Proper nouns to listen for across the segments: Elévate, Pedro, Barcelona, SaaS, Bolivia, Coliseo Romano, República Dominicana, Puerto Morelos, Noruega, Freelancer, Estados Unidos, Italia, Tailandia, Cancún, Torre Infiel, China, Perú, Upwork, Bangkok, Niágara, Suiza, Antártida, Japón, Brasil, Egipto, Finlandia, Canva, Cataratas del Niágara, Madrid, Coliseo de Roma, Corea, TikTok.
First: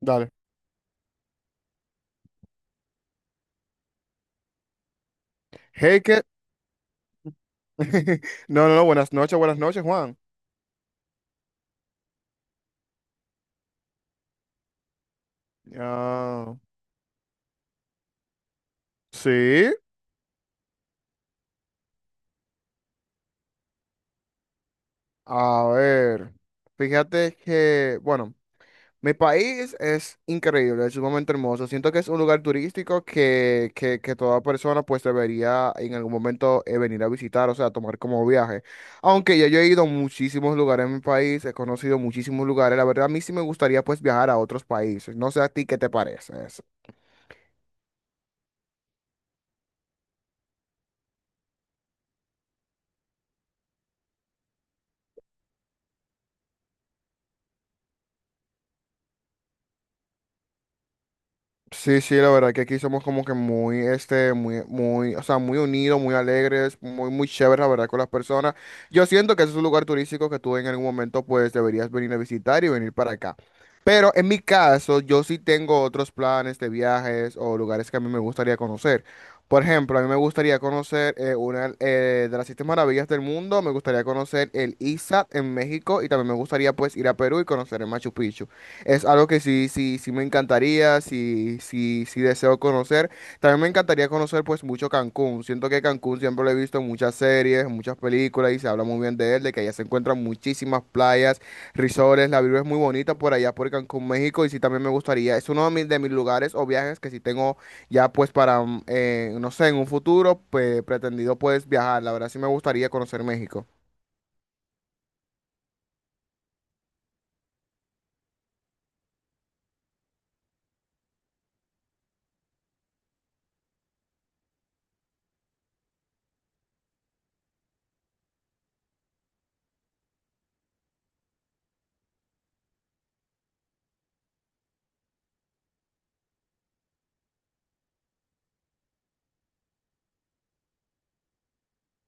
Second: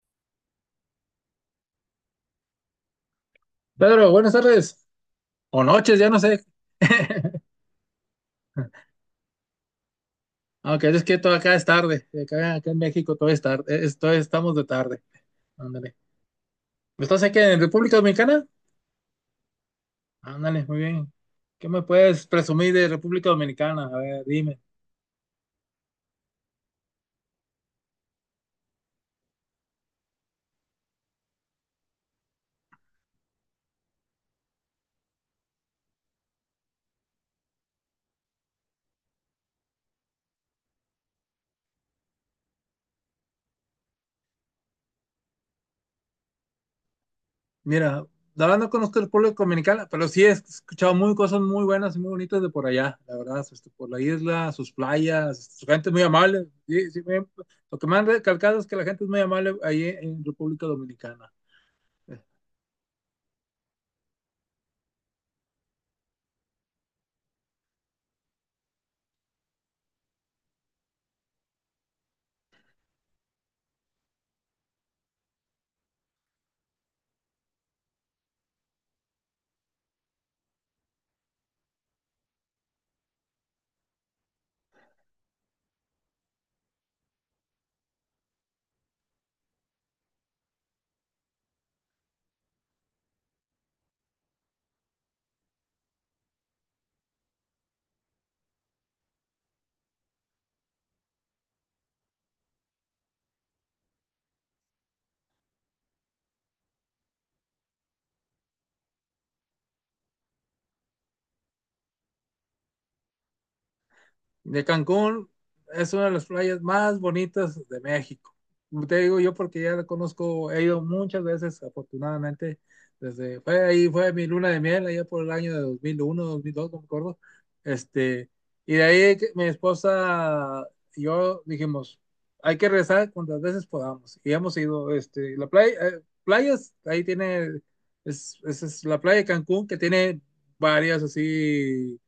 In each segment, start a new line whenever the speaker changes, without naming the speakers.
Dale.
Pedro, buenas tardes. O noches,
Hey,
ya no sé.
No, no, no, buenas noches, Juan.
Aunque es que todo acá es tarde. Acá en México todo es tarde. Todo estamos de tarde. Ándale.
Ah,
¿Estás aquí en República Dominicana?
sí,
Ándale, muy bien. ¿Qué me puedes presumir de República Dominicana? A ver, dime.
a ver. Fíjate que, bueno, mi país es increíble, es sumamente hermoso. Siento que es un lugar turístico que toda persona pues debería en algún momento venir a visitar, o sea, tomar como viaje. Aunque ya yo he ido a muchísimos lugares en mi país, he conocido muchísimos lugares. La verdad, a mí sí me gustaría pues viajar a otros países. No sé a ti qué te parece eso.
Mira, la verdad no conozco el pueblo dominicano, pero sí he escuchado muy cosas muy buenas y muy bonitas de por allá. La verdad, este, por la isla, sus playas, su gente muy amable. Sí, sí, lo que me han recalcado es que la gente es muy amable ahí en República Dominicana.
Sí, sí, la verdad que aquí somos como que muy, este, muy, muy, o sea, muy unidos, muy alegres, muy, muy chéveres, la verdad, con las personas. Yo siento que ese es un lugar turístico que tú en algún momento, pues, deberías venir a visitar y venir para acá. Pero en mi caso, yo sí tengo otros planes de viajes o lugares que a mí me gustaría conocer. Por ejemplo, a mí me gustaría conocer una de las siete maravillas del mundo, me gustaría conocer el ISAT en México y también me gustaría, pues, ir a Perú y conocer el Machu Picchu. Es algo que sí, sí, sí me encantaría, sí, sí, sí deseo conocer. También me encantaría conocer pues mucho Cancún. Siento que Cancún siempre lo he visto en muchas series, en muchas películas y se habla muy bien de él, de que allá se encuentran muchísimas playas, resorts, la vibra es muy bonita por allá por Cancún, México y sí también me gustaría. Es uno de de mis lugares o viajes que sí tengo ya pues para, no sé, en un futuro pues, pretendido pues viajar. La verdad sí me gustaría conocer México.
De Cancún es una de las playas más bonitas de México. Te digo yo porque ya la conozco, he ido muchas veces, afortunadamente, desde, fue ahí, fue mi luna de miel, allá por el año de 2001, 2002, no me acuerdo. Este, y de ahí que mi esposa y yo dijimos, hay que regresar cuantas veces podamos. Y hemos ido, este, la playa, playas, ahí tiene, es, esa es la playa de Cancún que tiene varias así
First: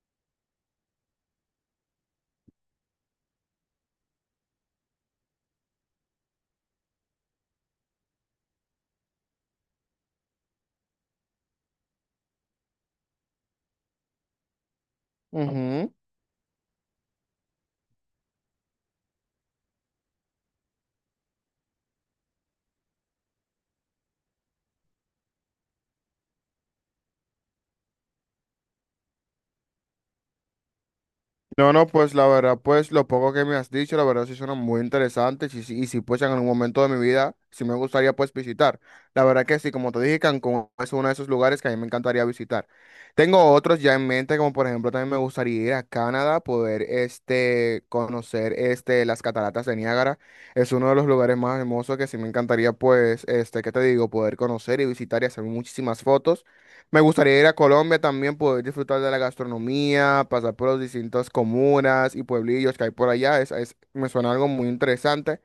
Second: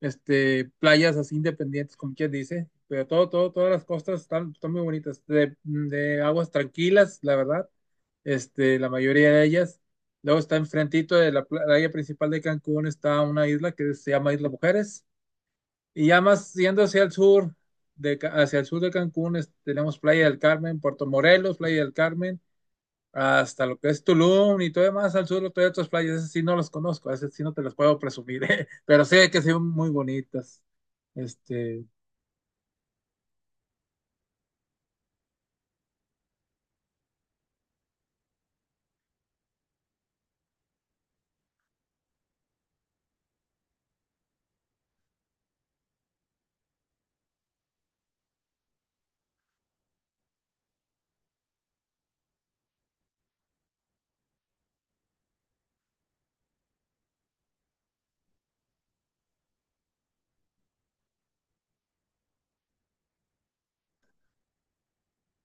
este, playas así independientes, como quien dice, pero todo, todas las costas están, están muy bonitas, de aguas tranquilas, la verdad, este, la mayoría de ellas. Luego está enfrentito de la playa principal de Cancún, está una isla que se llama Isla Mujeres,
Ujú.
y ya más yendo hacia el sur, de, hacia el sur de Cancún, tenemos Playa del Carmen, Playa del Carmen, hasta lo que es Tulum y todo demás al sur, todavía otras playas, esas sí no las conozco, esas sí no te las puedo presumir, ¿eh? Pero sé que son muy bonitas.
No,
Este,
no, pues la verdad, pues lo poco que me has dicho, la verdad sí suena muy interesante y sí, y si pues en algún momento de mi vida sí me gustaría pues visitar. La verdad que sí, como te dije, Cancún es uno de esos lugares que a mí me encantaría visitar. Tengo otros ya en mente, como por ejemplo también me gustaría ir a Canadá, poder este, conocer este, las cataratas de Niágara. Es uno de los lugares más hermosos que sí me encantaría pues, este, ¿qué te digo? Poder conocer y visitar y hacer muchísimas fotos. Me gustaría ir a Colombia también, poder disfrutar de la gastronomía, pasar por las distintas comunas y pueblillos que hay por allá. Me suena algo muy interesante.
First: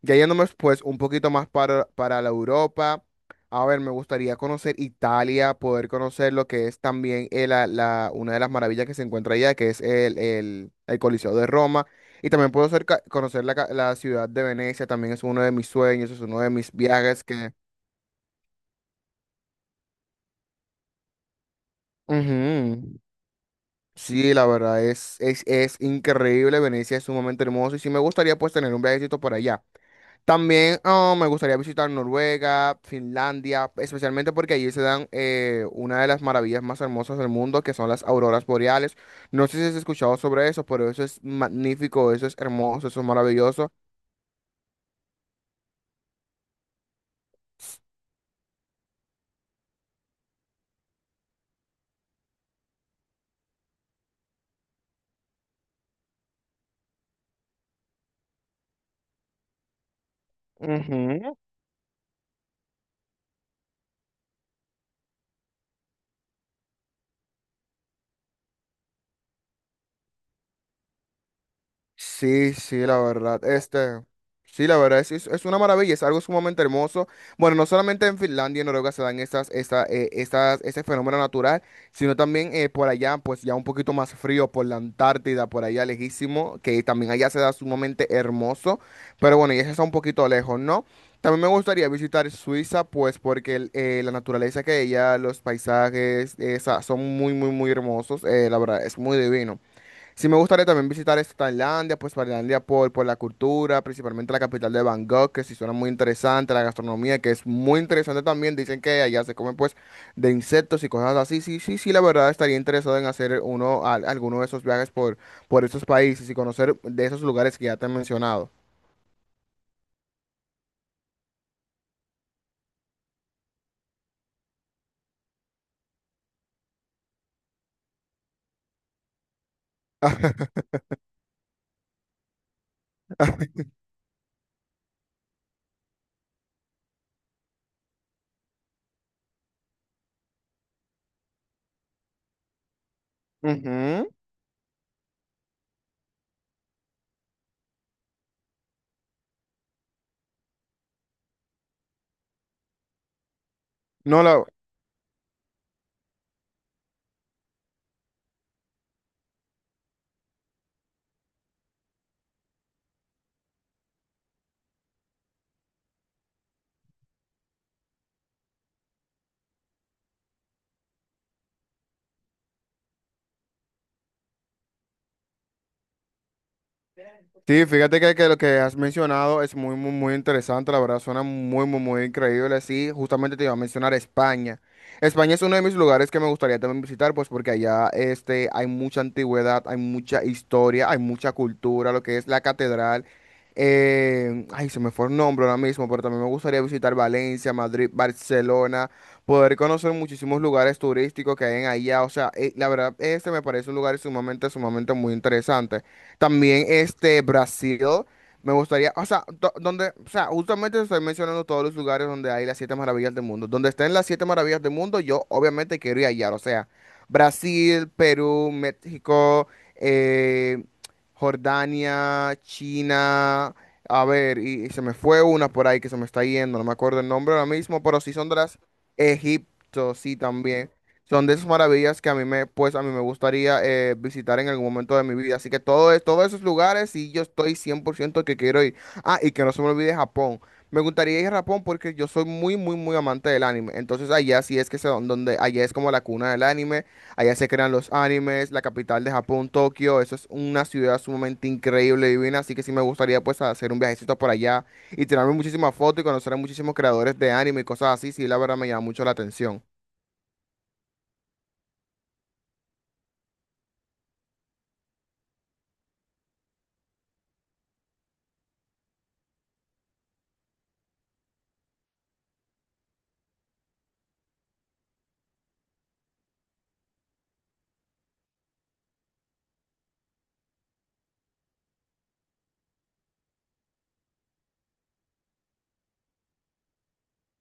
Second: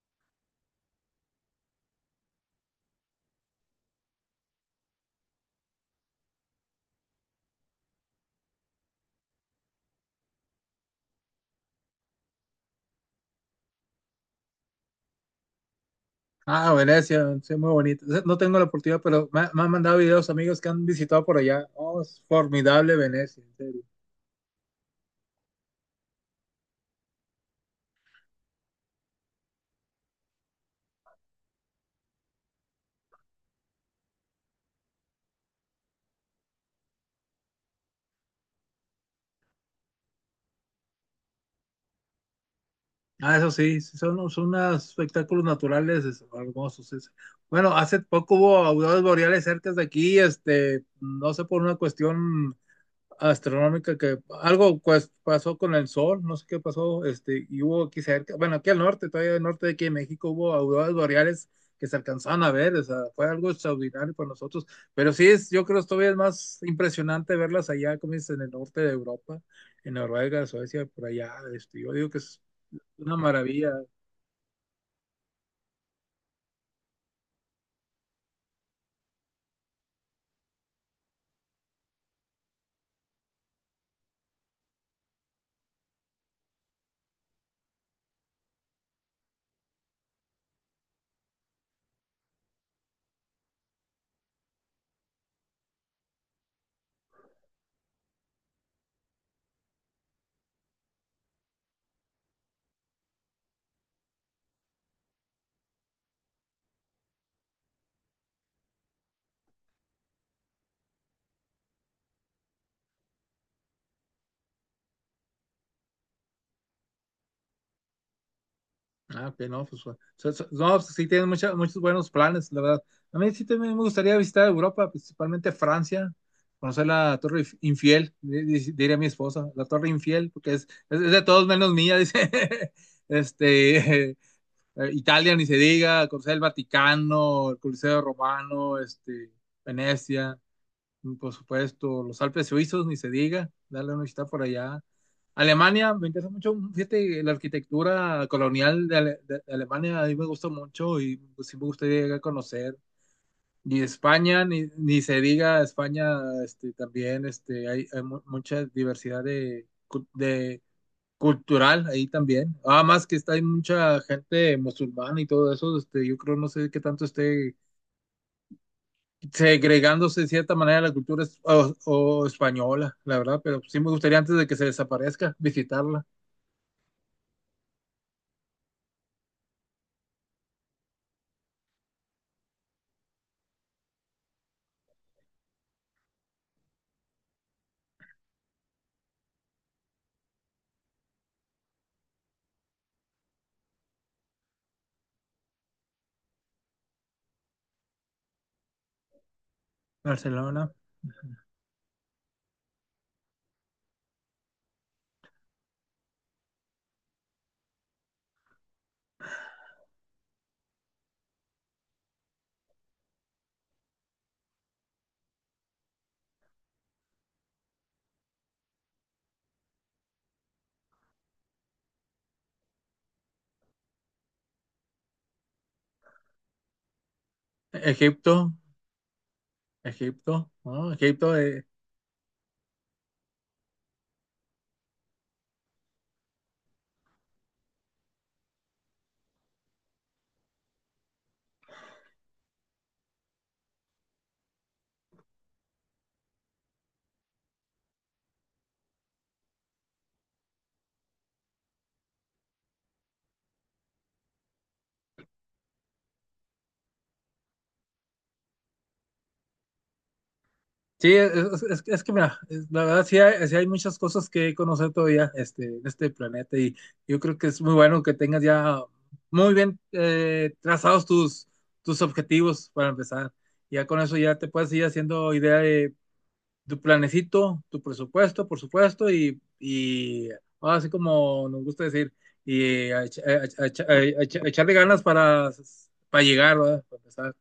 Ya yéndonos pues un poquito más para, la Europa. A ver, me gustaría conocer Italia, poder conocer lo que es también una de las maravillas que se encuentra allá, que es el Coliseo de Roma. Y también puedo ser conocer la ciudad de Venecia, también es uno de mis sueños, es uno de mis
ah,
viajes
Venecia,
que...
sí, muy bonitas. No tengo la oportunidad, pero me han mandado videos amigos que han visitado por allá. Oh, es
Ujú.
formidable Venecia, en serio.
Sí, la verdad es increíble, Venecia es sumamente hermoso y sí me gustaría pues tener un viajecito por allá. También ah, me gustaría visitar Noruega, Finlandia, especialmente porque allí se dan una de las maravillas más hermosas del mundo, que son las auroras boreales. No sé si has escuchado sobre eso, pero eso es magnífico, eso es hermoso, eso es
Ah, eso
maravilloso.
sí, sí, son, son unos espectáculos naturales hermosos. Bueno, hace poco hubo auroras boreales cerca de aquí, este, no sé por una cuestión astronómica que algo pues, pasó con el sol, no sé qué pasó, este, y hubo aquí cerca, bueno, aquí al norte, todavía al norte de aquí en México hubo auroras boreales que se alcanzaban a ver, o sea, fue algo extraordinario para nosotros, pero sí es, yo creo que todavía es más impresionante verlas allá, como dices, en el norte de Europa, en Noruega, Suecia, por allá, este, yo digo que es
Sí, sí, la
una
verdad.
maravilla.
Este, sí, la verdad, es una maravilla, es algo sumamente hermoso. Bueno, no solamente en Finlandia y Noruega se dan ese fenómeno natural, sino también por allá, pues ya un poquito más frío, por la Antártida, por allá lejísimo, que también allá se da sumamente hermoso. Pero bueno, y eso está un poquito lejos, ¿no? También me gustaría visitar Suiza, pues porque la naturaleza que hay allá, los paisajes, esa, son muy, muy, muy hermosos. La verdad, es muy divino. Sí, me gustaría también visitar esta Tailandia, pues Tailandia por la cultura, principalmente la capital de Bangkok, que sí suena muy interesante, la gastronomía, que es muy interesante también, dicen que allá se comen pues de insectos y cosas así, sí, sí, sí, la verdad estaría interesado en hacer uno, alguno de esos viajes por esos países y conocer de esos lugares que ya te he mencionado.
Ah, ok, no, pues, no, pues, sí tienen muchos buenos planes, la verdad. A mí sí también me gustaría visitar Europa, principalmente Francia, conocer la Infiel, diría mi esposa, la Torre Infiel, porque es, es de todos menos mía, dice. Este, Italia, ni se diga, conocer el Vaticano, el Coliseo Romano, este, Venecia. Mm, por supuesto, los Alpes suizos, ni se diga, darle una
Ujú.
visita por allá. Alemania, me interesa mucho, mm, fíjate, la arquitectura colonial de, de Alemania a mí me gusta mucho y pues, sí me gustaría llegar a conocer. Y
No,
España,
la,
ni se diga, España este, también este, hay mucha diversidad de, de cultural ahí también. Además que está, hay mucha gente musulmana y todo eso, este, yo creo, no sé qué tanto esté segregándose de cierta manera la cultura o española, la verdad, pero sí me gustaría antes de que se desaparezca visitarla.
Sí, fíjate que lo que has mencionado es muy, muy, muy interesante, la verdad, suena muy, muy, muy increíble. Sí, justamente te iba a mencionar España. España es uno de mis lugares que me gustaría también visitar, pues porque allá este, hay mucha antigüedad, hay mucha historia, hay mucha cultura, lo que es la catedral. Ay, se me fue el nombre ahora mismo, pero también me gustaría visitar Valencia, Madrid, Barcelona, poder conocer muchísimos
Barcelona,
lugares turísticos que hay en allá. O sea, la verdad, este me parece un lugar sumamente, sumamente muy interesante. También este Brasil, me gustaría, o sea, donde, o sea, justamente estoy mencionando todos los lugares donde hay las siete maravillas del mundo. Donde estén las siete maravillas del mundo, yo obviamente quiero ir allá. O sea, Brasil, Perú, México, eh, Jordania, China. A ver, y se me fue una por ahí que se me está yendo, no me acuerdo el nombre ahora mismo, pero sí son
Egipto,
de las Egipto, sí
Egipto,
también.
¿no?
Son de
Egipto,
esas maravillas que pues a mí me gustaría visitar en algún momento de mi vida. Así que todo, todos esos lugares y yo estoy 100% que quiero ir. Ah, y que no se me olvide Japón. Me gustaría ir a Japón porque yo soy muy, muy, muy amante del anime. Entonces allá sí es que allá es como la cuna del anime. Allá se crean los animes, la capital de Japón, Tokio. Eso es una ciudad sumamente increíble, divina. Así que sí me gustaría pues hacer un viajecito por allá y tirarme muchísimas fotos y conocer a muchísimos creadores de anime y cosas así. Sí, la verdad me llama mucho la atención.
sí, es, es que mira, la verdad sí hay muchas cosas que conocer todavía este, en este planeta y yo creo que es muy bueno que tengas ya muy bien trazados tus, tus objetivos para empezar. Ya con eso ya te puedes ir haciendo idea de tu planecito, tu presupuesto, por supuesto, y ahora sí como nos gusta decir, y a, a echarle ganas para llegar, ¿verdad? Para empezar,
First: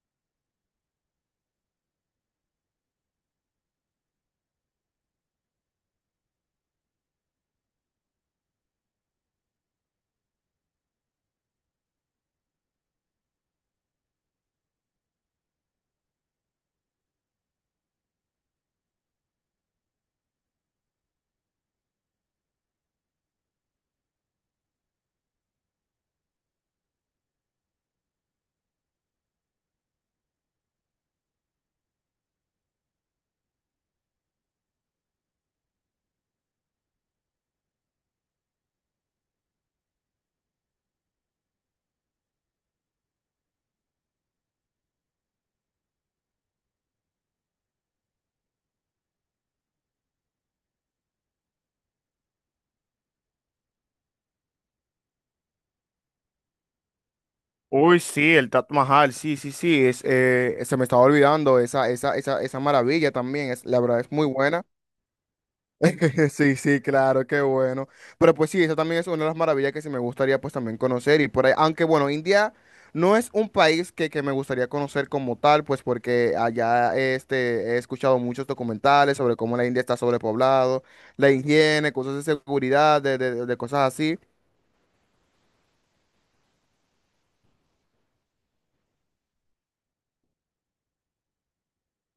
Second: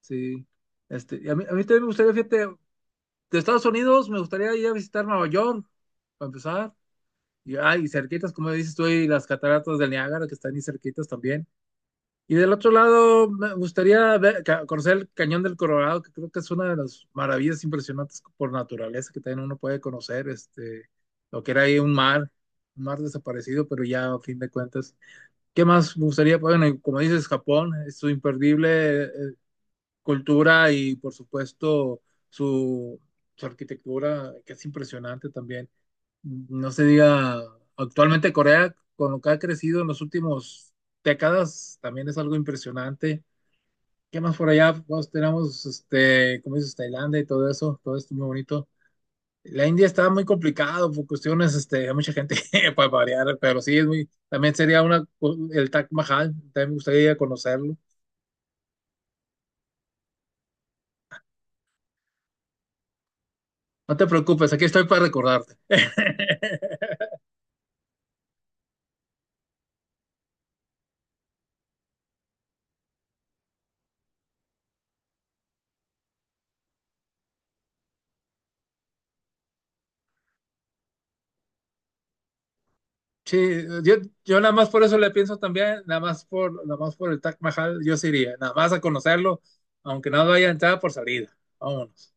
sí. Este, y a mí también me gustaría, fíjate, de Estados Unidos me gustaría ir a visitar Nueva York, para empezar, y, ah, cerquitas, como dices tú, y las cataratas del Niágara, que están ahí cerquitas también. Y del otro lado, me gustaría conocer el Cañón del Colorado, que creo que es una de las maravillas impresionantes por naturaleza que también uno puede conocer, este, lo que era ahí un mar desaparecido, pero ya a fin de cuentas. ¿Qué más me gustaría? Bueno, y como dices, Japón, es su imperdible cultura y por supuesto su, su arquitectura, que es impresionante también. No se diga, actualmente Corea, con lo que ha crecido en los últimos décadas, también es algo impresionante. ¿Qué más por allá? Pues tenemos, este, como dices, Tailandia y todo eso, todo esto muy bonito. La India está muy complicado por cuestiones, este, hay mucha gente para variar, pero sí, es muy, también sería una, el Taj Mahal, también me gustaría conocerlo.
Uy, sí, el Taj Mahal, sí, sí, sí, se me estaba olvidando esa maravilla también, la
No
verdad
te
es muy
preocupes,
buena.
aquí estoy para recordarte.
Sí, sí, claro, qué bueno. Pero pues sí, esa también es una de las maravillas que sí me gustaría pues también conocer y por ahí, aunque bueno, India no es un país que me gustaría conocer como tal, pues porque allá este, he escuchado muchos documentales sobre cómo la India está sobrepoblado, la higiene, cosas de seguridad, de
Sí,
cosas
yo,
así.
yo nada más por eso le pienso también, nada más por, nada más por el Taj Mahal, yo sí iría, nada más a conocerlo, aunque no haya entrada por salida. Vámonos.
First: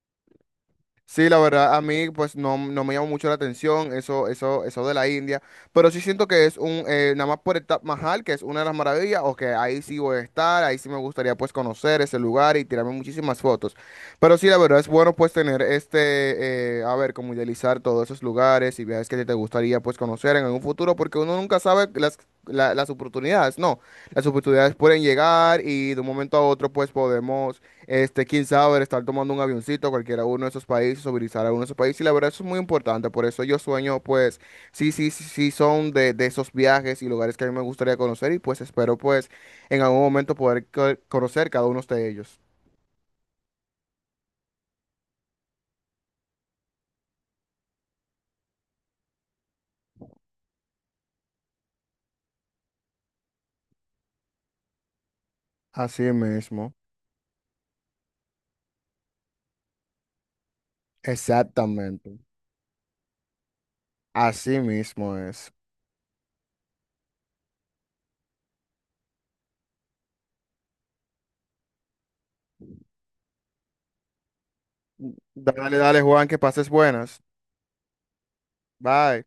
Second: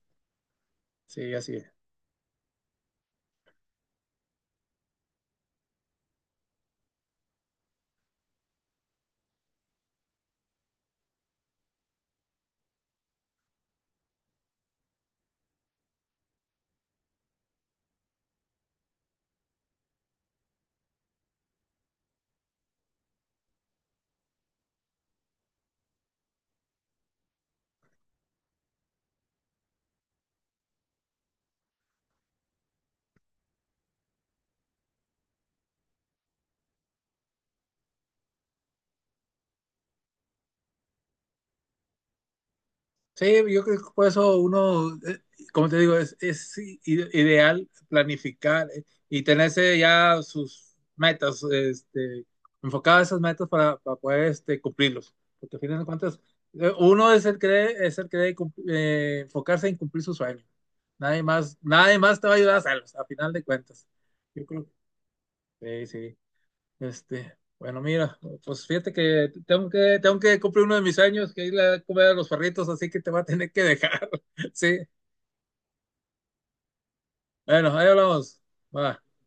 Sí,
Sí,
la
así es.
verdad, a mí pues no, no me llamó mucho la atención eso de la India, pero sí siento que es nada más por el Taj Mahal, que es una de las maravillas, o que ahí sí voy a estar, ahí sí me gustaría pues conocer ese lugar y tirarme muchísimas fotos. Pero sí, la verdad es bueno pues tener este, a ver, como idealizar todos esos lugares y viajes que te gustaría pues conocer en algún futuro, porque uno nunca sabe las, las oportunidades, no, las oportunidades pueden llegar y de un momento a otro pues podemos este, quién sabe, estar tomando un avioncito a cualquiera uno de esos países o visitar a uno de esos países. Y la verdad, eso es muy importante. Por eso yo sueño, pues, sí, sí, sí, sí son de esos viajes y lugares que a mí me gustaría conocer. Y pues espero, pues, en algún momento poder conocer cada uno de ellos.
Sí, yo creo que por eso uno, como te digo, es, ideal planificar y tenerse ya sus metas, este, enfocadas esas metas para poder este, cumplirlos. Porque al final de
Así
cuentas,
mismo.
uno es el que debe, es el que debe enfocarse en cumplir sus sueños. Nadie más, nadie
Exactamente.
más te va a ayudar a hacerlos, a final de cuentas. Yo
Así
creo.
mismo es.
Sí, sí. Este, bueno, mira, pues fíjate que tengo que cumplir uno de mis años, que ir a comer a los perritos, así que te va a tener que dejar. Sí,
Dale, dale, Juan, que pases buenas.
bueno, ahí hablamos. Va.
Bye.